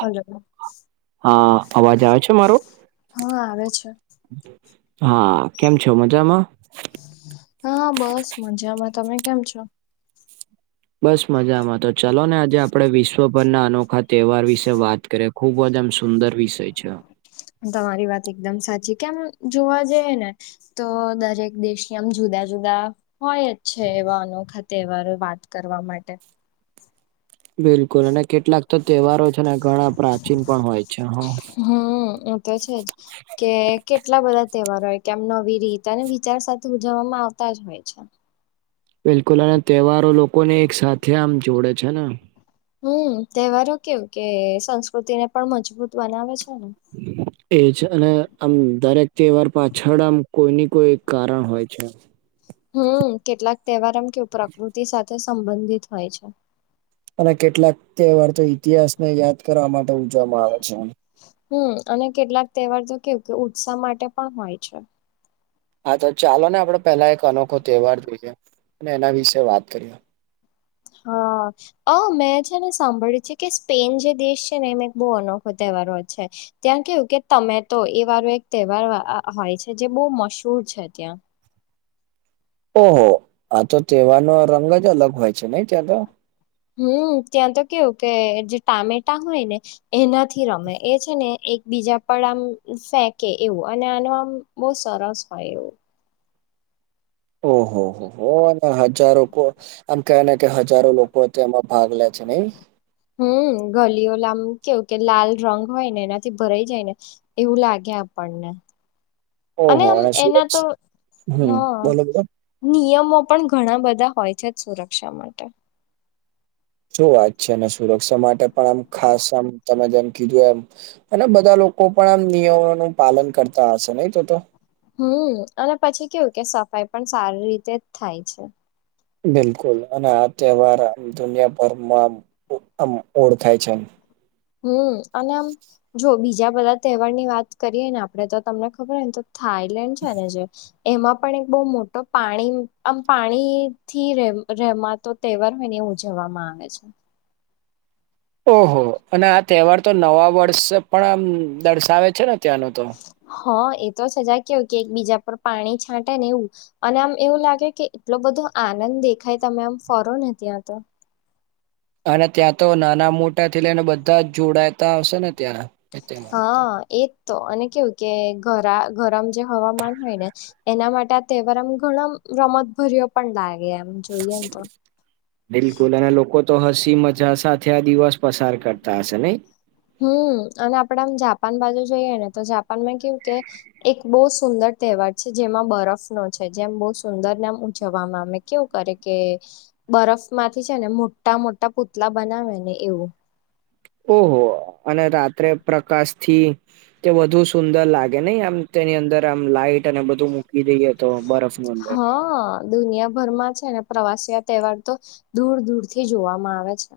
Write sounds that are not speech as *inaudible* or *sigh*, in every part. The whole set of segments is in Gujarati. હલો. હા અવાજ આવે છે મારો. હા આવે છે હા કેમ છો મજામાં હા બસ મજામાં તમે કેમ છો બસ મજામાં તો ચાલો ને આજે આપડે વિશ્વભરના અનોખા તહેવાર વિશે વાત કરીએ ખુબ જ આમ સુંદર વિષય છે તમારી વાત એકદમ સાચી કેમ જોવા જઈ એ ને તો દરેક દેશની આમ જુદા જુદા હોય છે એવા અનોખા તહેવાર વાત કરવા માટે બિલકુલ અને કેટલાક તો તહેવારો છે ને ઘણા પ્રાચીન પણ હોય છે હમ્મ એ તો છે જ કે કેટલા બધા તહેવારો હોય કે આમ નવી રીત અને વિચાર સાથે ઉજવવામાં આવતા આવે છે બિલકુલ અને તહેવારો લોકોને એક સાથે આમ જોડે છે ને હમ્મ તહેવારો કેવ કે સંસ્કૃતિ ને પણ મજબૂત બનાવે છે ને હમ્મ એ છે અને આમ દરેક તહેવાર પાછળ આમ કોઈ ની કોઈ કારણ હોય છે હમ્મ કેટલાક તહેવાર એમ કેવું પ્રકૃતિ સાથે સંબંધિત હોય છે અને કેટલાક તહેવાર તો ઇતિહાસ ને યાદ કરવા માટે ઉજવામાં આવે છે હમ્મ અને કેટલાક તહેવાર તો કેવું કે ઉત્સાહ માટે પણ હોય છે હા તો ચાલો ને આપડે પેલા એક અનોખો તહેવાર જોઈએ અને એના વિશે વાત કરીએ હા અ મેં છે ને સાંભળ્યું છે કે સ્પેન જે દેશ છે ને એમાં એક બહુ અનોખો તહેવારો છે ત્યાં કેવું કે તમે તો એ વારો એક તહેવાર હોય છે જે બહુ મશૂર છે ત્યાં ઓહો આ તો તેહેવારનો રંગ જ અલગ હોય છે નહી ત્યાં તો હમ્મ ત્યાં તો કેવું કે જે ટામેટા હોય ને એનાથી રમે એ છે ને એક બીજા પણ આમ ફેંકે એવું અને આનું આમ બહ સરસ હોય એવું ઓહો હો હો અને હજારો આમ કેવા ને કે હજારો લોકો તે એમાં ભાગ લે છે નઈ હમ ગલીઓ લમ કેવું કે લાલ રંગ હોય ને એનાથી ભરાઈ જાય ને. એવું લાગે આપણને. અને ઓહો આમ એના સુરત તો હમ હા. બોલો બોલો નિયમો પણ ઘણા બધા હોય છે જ સુરક્ષા માટે. શું વાત છે અનેને સુરક્ષા માટે પણ આમ ખાસ આમ તમે જેમ કીધું એમ. અને બધા લોકો પણ આમ નિયમોનું પાલન કરતા હશે નહી તો તો? હમ અને પછી કેવું કે સફાઈ પણ સારી રીતે જ થાય છે. બિલકુલ અને આ તહેવાર આ દુનિયાભરમાં આમ ઓળખાય છે. હમ અને આમ, જો બીજા બધા તહેવાર ની વાત કરીએ ને આપડે તો તમને ખબર હોને તો થાઈલેન્ડ છે ને જે. એમાં પણ એક બહુ મોટો પાણી આમ પાણી થી ર રેમાતો તહેવાર મને ઉજવવામાં આવે છે. ઓહો અને આ તહેવાર તો નવા વર્ષ પણ દર્શાવે છે ને ત્યાંનો તો. હ એ તો સજા કેય કે એક બીજા પર પાણી છાંટે ને એવું. અને આમ એવું લાગે કે એટલો બધો આનંદ દેખાય તમે આમ ફરો ને ત્યાં તો. અને ત્યાં તો નાના મોટા થી લઈને બધા જ જોડાાયતા આવશે ને ત્યાં? એ તહેવારમાં તો. હા એજ તો અને કેવું કે ગરમ જે હવામાન હોય ને. એના માટે આ તહેવારમ ઘણા રમતભર્યો પણ લાગે એમ. જોઈએ ને તો બિલકુલ અને લોકો તો હસી મજા સાથે આ દિવસ પસાર કરતા હશે નને? હમ અને આપડે આમ જાપાન બાજુ જોઈએ ને તો જાપાન માં કેવું કે. એક બહ સુંદર તહેવાર છે, જેમાં બરફ નો છ. જેમ બહુ સુંદરને એમ ઉજવવામાં આવે કેવું કરે કે બરફ માંથી છે. ને મોટા મોટા પુતલા બનાવે ને એવું, ઓહો અને રાત્રે પ્રકાશ થી તે વધુ સુંદર લાગે નહ આમ તેની અંદર આમ લાઈટ અને બધું મૂકી દઈએ? તો બરફની અંદર. હાઆઆ દુનિયાભરમાં છે, ને પ્રવાસી તહેવાર તો દૂર દૂરથી જોવામાં આવે છે.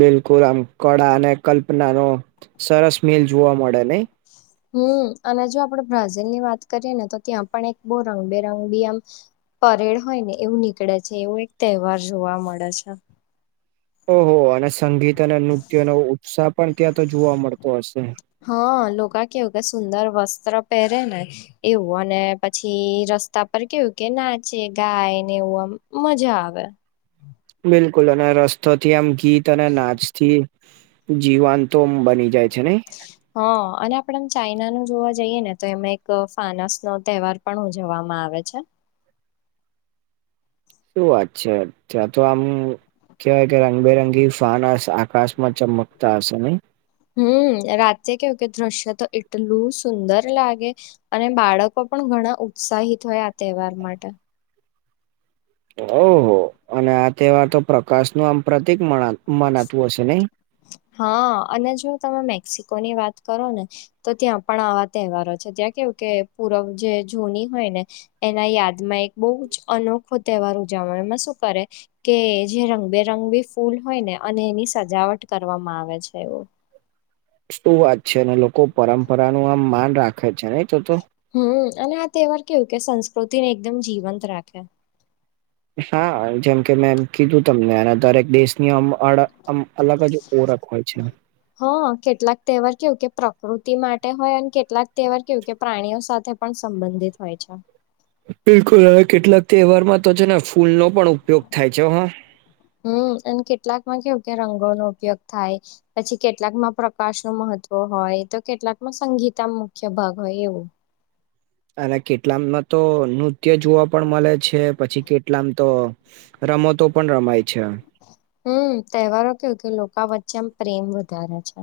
બિલકુલ આમ કળા અને કલ્પના ન સરસ મિલ જોવા મળે નહી,? હમ અને જો આપણેે બ્રાઝિલ ની વાત કરીએ ને તો, ત્યાં પણ એક બહ રંગબેરંગ બી આમ પરેડ હોય ને એવું નીકળે છે, એવો એક તહેવાર જોવા મળે છે. ઓહ અને સંગીત અને નૃત્ય ન ઉત્સાહ પણ ત્યાં તો જોવા મળતો હશે,? હા લોકો કે વું કે સુંદર વસ્ત્ર પહેરે ને એવું અને પછી રસ્તા પર કેવું કે, નાચે ગાય ને એવું આમ મજા આવે, બિલકુલ અને રસ્તો થી આમ ગીત અને નાચથી જીવાંત તો બની જાય છે ને? હા અને આપણે ચાઈના નું જોવા જઈએ ને તો એમાં એક ફાનસ નો તહેવાર, પણ ઉજવવામાં આવે છે. શું વાત છે, ત્યાં તો આમ કવાય કે રંગબેરંગી ફાન આકાશ માં ચમકતા હશે નહી,? હમ રાતે કેવું કે દ્રશ્ય તો એટલું સુંદર લાગે અને બાળકો પણ ઘણા ઉત્સાહિત હોય આ તહેવાર માટે ઓહ અને આ તહેવાર તો પ્રકાશ નું આમ પ્રતિક મનાતું હશે નહી.? હા અને જો તમે મેક્સિકો ની વાત કરો ને,? તો ત્યાં પણ આવા તહેવારો છે. ત્યાં કેવું કે પૂરવ જે જૂની હોય ને એના યાદમાં એક બહુ જ અનોખો તહેવાર ઉજવણી એમાં શું કરે કે જે રંગબેરંગ બી ફૂલ હોય ને અને એની સજાવટ કરવામાં આવે છે એમ. શું વાત છે,? અનેને લોકો પરંપરા નું આમ માન રાખે છે નહી તો તો હમ અને આ તહેવાર કેવું કે સંસ્કૃતિ ને એકદમ જીવંત રાખે. હા જેમકે મેં એમ કીધું તમને દરેક દેશની, અમ અમાડા આમ અલગ જ ઓરખ હોય છે. હ કેટલાક તહેવાર કેવું કે પ્રકૃતિ માટે હોય, અને કેટલાક તહેવાર કેવું કે પ્રાણીઓ સાથે પણ સંબંધિત હોય છે. બિલકુલ હ કેટલાક તહેવારમાં તો છે, ને ફૂલનો પણ ઉપયોગ થાય છે હ હમ્મ અને કેટલાક માં કેવું કે રંગો નો ઉપયોગ થાય પછી કેટલાકમાં પ્રકાશ નું મહત્વ હોય, તો કેટલાકમાં સંગીતામાં મુખ્ય ભાગ હોય એવું, અને કેટલામમાં તો નૃત્ય જોવા પણ મળે છે. પછી કેટલામ તો રમતો પણ રમાય છે. હમ તહેવારો કેવું કે, લોકો વચ્ચેમ પ્રેમ વધારે છે.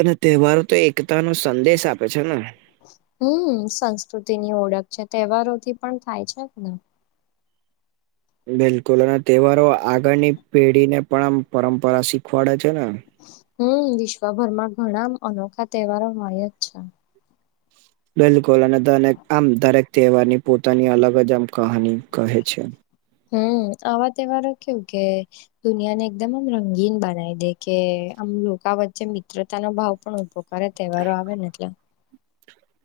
અને તહેવારો તો એકતા નો સંદેશ આપે છે ને હમ સંસ્કૃતિ ની ઓળખ છે. તહેવારોથી પણ થાય છે, જ ને બિલકુલ અને તહેવારો આગળની પેઢી ને પણ આમ પરંપરા શીખવાડે છે ને. હમ વિશ્વભરમાં ઘણા અનોખા તહેવારોમાં જ છે. બિલકુલ અને દરેક આમ દરેક તહેવારની પોતાની અલગ જ આમ કહાની કહે છે. હમ્મ આવા તેવારો કેવું કે દુનિયાને એકદમ આમ રંગીન બનાવી દે કે આમ લોકા વચ્ચે મિત્રતાનો ભાવ પણ ઉભો અરે તહેવારો આવે ને એટલે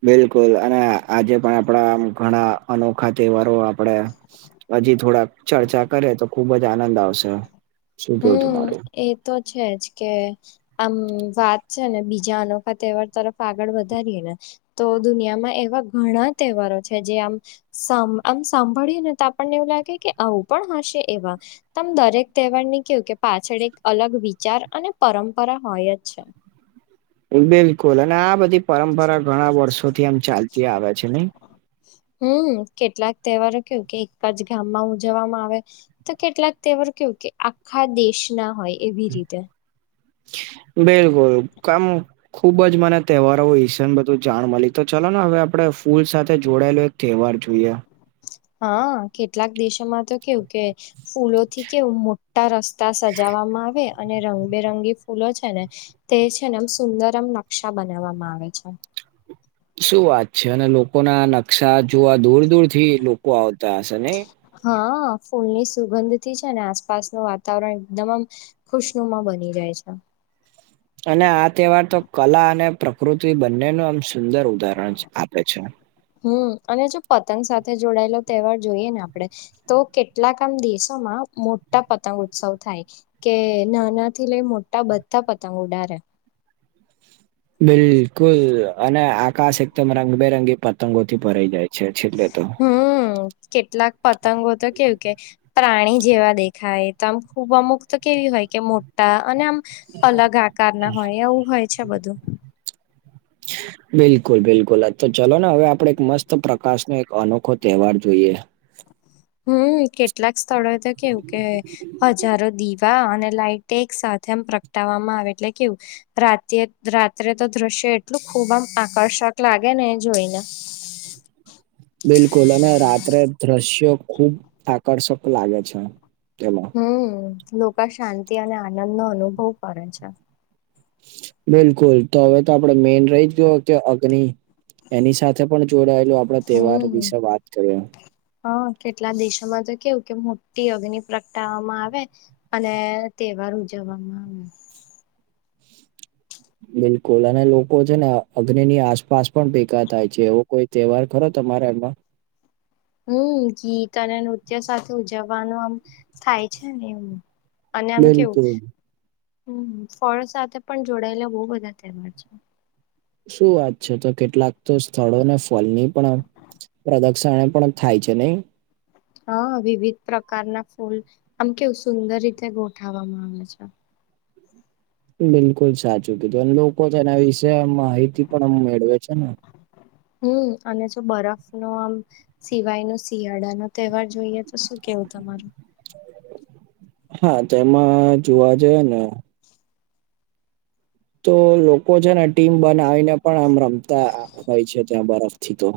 બિલકુલ અને આજે પણ આપણા ઘણા અનોખા તહેવારો આપડે હજી થોડાક ચર્ચા કરે તો ખુબ જ આનંદ આવશે શું કેવું હમ તમારું એ તો છે જ કે આમ વાત છે, ને બીજા અનોખા તહેવાર તરફ આગળ વધારીએને તો દુનિયામાં એવા ઘણા તહેવારો છે, જે આમ સમ આમ સાંભળીએ ને તો આપણને એવું લાગે કે આવું પણ હશે એવા. તમ દરેક તહેવારની કેવું કે પાછળ એક અલગ વિચાર અને પરંપરા હોય જ છે. બિલકુલ અને આ બધી પરંપરા ઘણા વર્ષોથી આમ ચાલતી આવે છે નહી. હમ્મ કેટલાક તહેવારો કેવુ કે એક જ ગામમાં ઉજવવામાં આવે. તો કેટલાક તેહેવાર કેવું કે આખા દેશ ના હોય એવી રીતે. બિલકુલ, કામ ખુબ જ મને તહેવારો હઈસણ બધું જાણ મળી તો ચલો ને હવે આપડે ફૂલ સાથે જોડાયેલું એક તહેવાર જોઈયા. હા કેટલાક દેશોમાં તો કેવું કે ફૂલોથી કેવું મોટા રસ્તા સજાવામાં આવે. અને રંગબેરંગી ફૂલો છે ને, તે છે ને આમ સુંદર આમ નકશા બનાવવામાં આવે છે. શું વાત છે અને લોકોના નકશા જોવા દૂર દૂર થી લોકો આવતા હશે ને? હા ફૂલની સુગંધથી છે ને આસપાસનું વાતાવરણ એકદમ મ જ ખુશનુમા બની જાય છે. અને આ તહેવાર તો કલા અને પ્રકૃતિ બંનેનું આમ સુંદર ઉદાહરણ છે આપે છે. હમ્મ અને જો પતંગ સાથે જોડાયેલો તહેવાર જોઈએ ને આપડે. તો કેટલાક આમ દેશોમાં મોટા પતંગ ઉત્સવ થાય. કે નાના થી લઈ મોટા બધા પતંગ ઉડારેે. બિલકુલ અને આકાશ એકદમ રંગબેરંગી પતંગો થી ભરાઈ જાય છે છેલ્લે તો. હમ્મ કેટલાક પતંગો તો કેવું કે, પ્રાણી જેવા દેખાય. તો આમ ખૂબ અમુક તો કેવી હોય કે મોટા અને આમ અલગ આકાર ના હોય એવું હોય છે બધું. *inaudible* બિલકુલ બિલકુલ તો ચલો ને હવે આપડે એક મસ્ત પ્રકાશનો એક અનોખો તહેવાર જોઈએ. હમ્મ કેટલાક સ્થળોએ તો કેવું કે, હજારો દીપ વા અને લાઈટ એક સાથે એમ પ્રગટાવવામાં આવે એટલે કેવું. રાતે રાત્રે તો દ્રશ્ય એટલું ખૂબ આમ આકર્ષક લાગે ને એ જોઈને. બિલકુલ અને રાત્રે દ્રશ્યો ખુબ આકર્ષક લાગે છે. કેલો. હમ્મ લોકો શાંતિ અને આનંદ નો અનુભવ કરે છે. બિલકુલ તો હવે તો આપડે મેન રહી જ ગયો કે અગ્નિ, એની સાથે પણ જોડાયેલું આ આપણા તહેવાર હમ વિશે વાત કરીએ. હા કેટલા દેશોમાં તો કેવું કે મોટી અગ્નિ પ્રગટાવામાં આવે. અને તહેવાર ઉજવવામાં આવે. બિલકુલ અને લોકો છે ને અગ્નિ ની આસપાસ પણ ભેગા થાય છે એવો કોઈ તહેવાર ખરો તમારા એમાં? હમ્મ ગીત અને નૃત્ય સાથે ઉજવવાનું આમ, થાય છે ને એમ. અને આમ કેવું, બિલકુલ ફળ સાથે પણ જોડાયેલા બહું બધા તહેવાર છે. શું વાત છે તો કેટલાક તો સ્થળોને ફલની પણ પ્રદશણ એ પણ થાય છે નહી. હા વિવિધ પ્રકારના ફૂલ, આમ કેવું સુંદર રીતે ગોઠવવામાં આવે છે. બિલકુલ સાચું કીધું અને લોકો તો એના વિશે માહિતી પણ મેળવે છે ને. હમ્મ અને જો બરફ નો આમ સિવાય ન શિયાળા નો તહેવાર જોઈએ તો શું કેવું તમારું? હા તેમાં જોવા જઈએ ને તો લોકો છે ને ટીમ બનાવીને પણ આમ રમતા હોય છે ત્યાં બરફથી તો.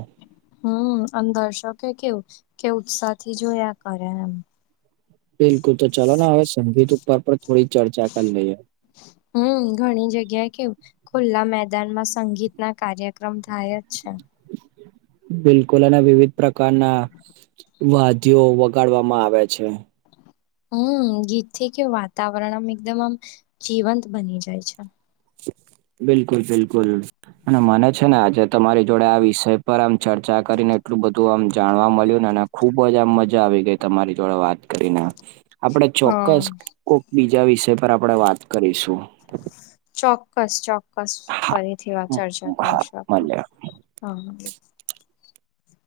હમ્મ અન દર્શકે કેવું કે, ઉત્સાહ થી જોયા કરે એમ. બિલકુલ તો ચાલો ને હવે સંગીત ઉપર પણ થોડી ચર્ચા કરી લઈએ. હમ્મ ઘણી જગ્યા કેવું ખુલ્લા મેદાનમાં સંગીત ના કાર્યક્રમ થાય જ છે. બિલકુલ અને વિવિધ પ્રકારના વાદ્યોવગાડવામાં આવે છે. હ ગીત થી કે વાતાવરણ આમ એકદમ આમ, જીવંત બની જાય છે. બિલકુલ બિલકુલ. અને મને છે ને આજે તમારી જોડે આ વિષય પર આમ ચર્ચા કરીને એટલું બધું આમ જાણવા મળ્યું ને. ખુબ જ આમ મજા આવી ગઈ તમારી જોડે વાત કઈ ના, આપણેે હા ચોક્કસ કોક બીજા વિષય પર આપણેે વાત કરીશું. ચોક્કસ ચોક્કસ હા ફરીથી ચર્ચા હા કરીશું આપણે, મળે હા.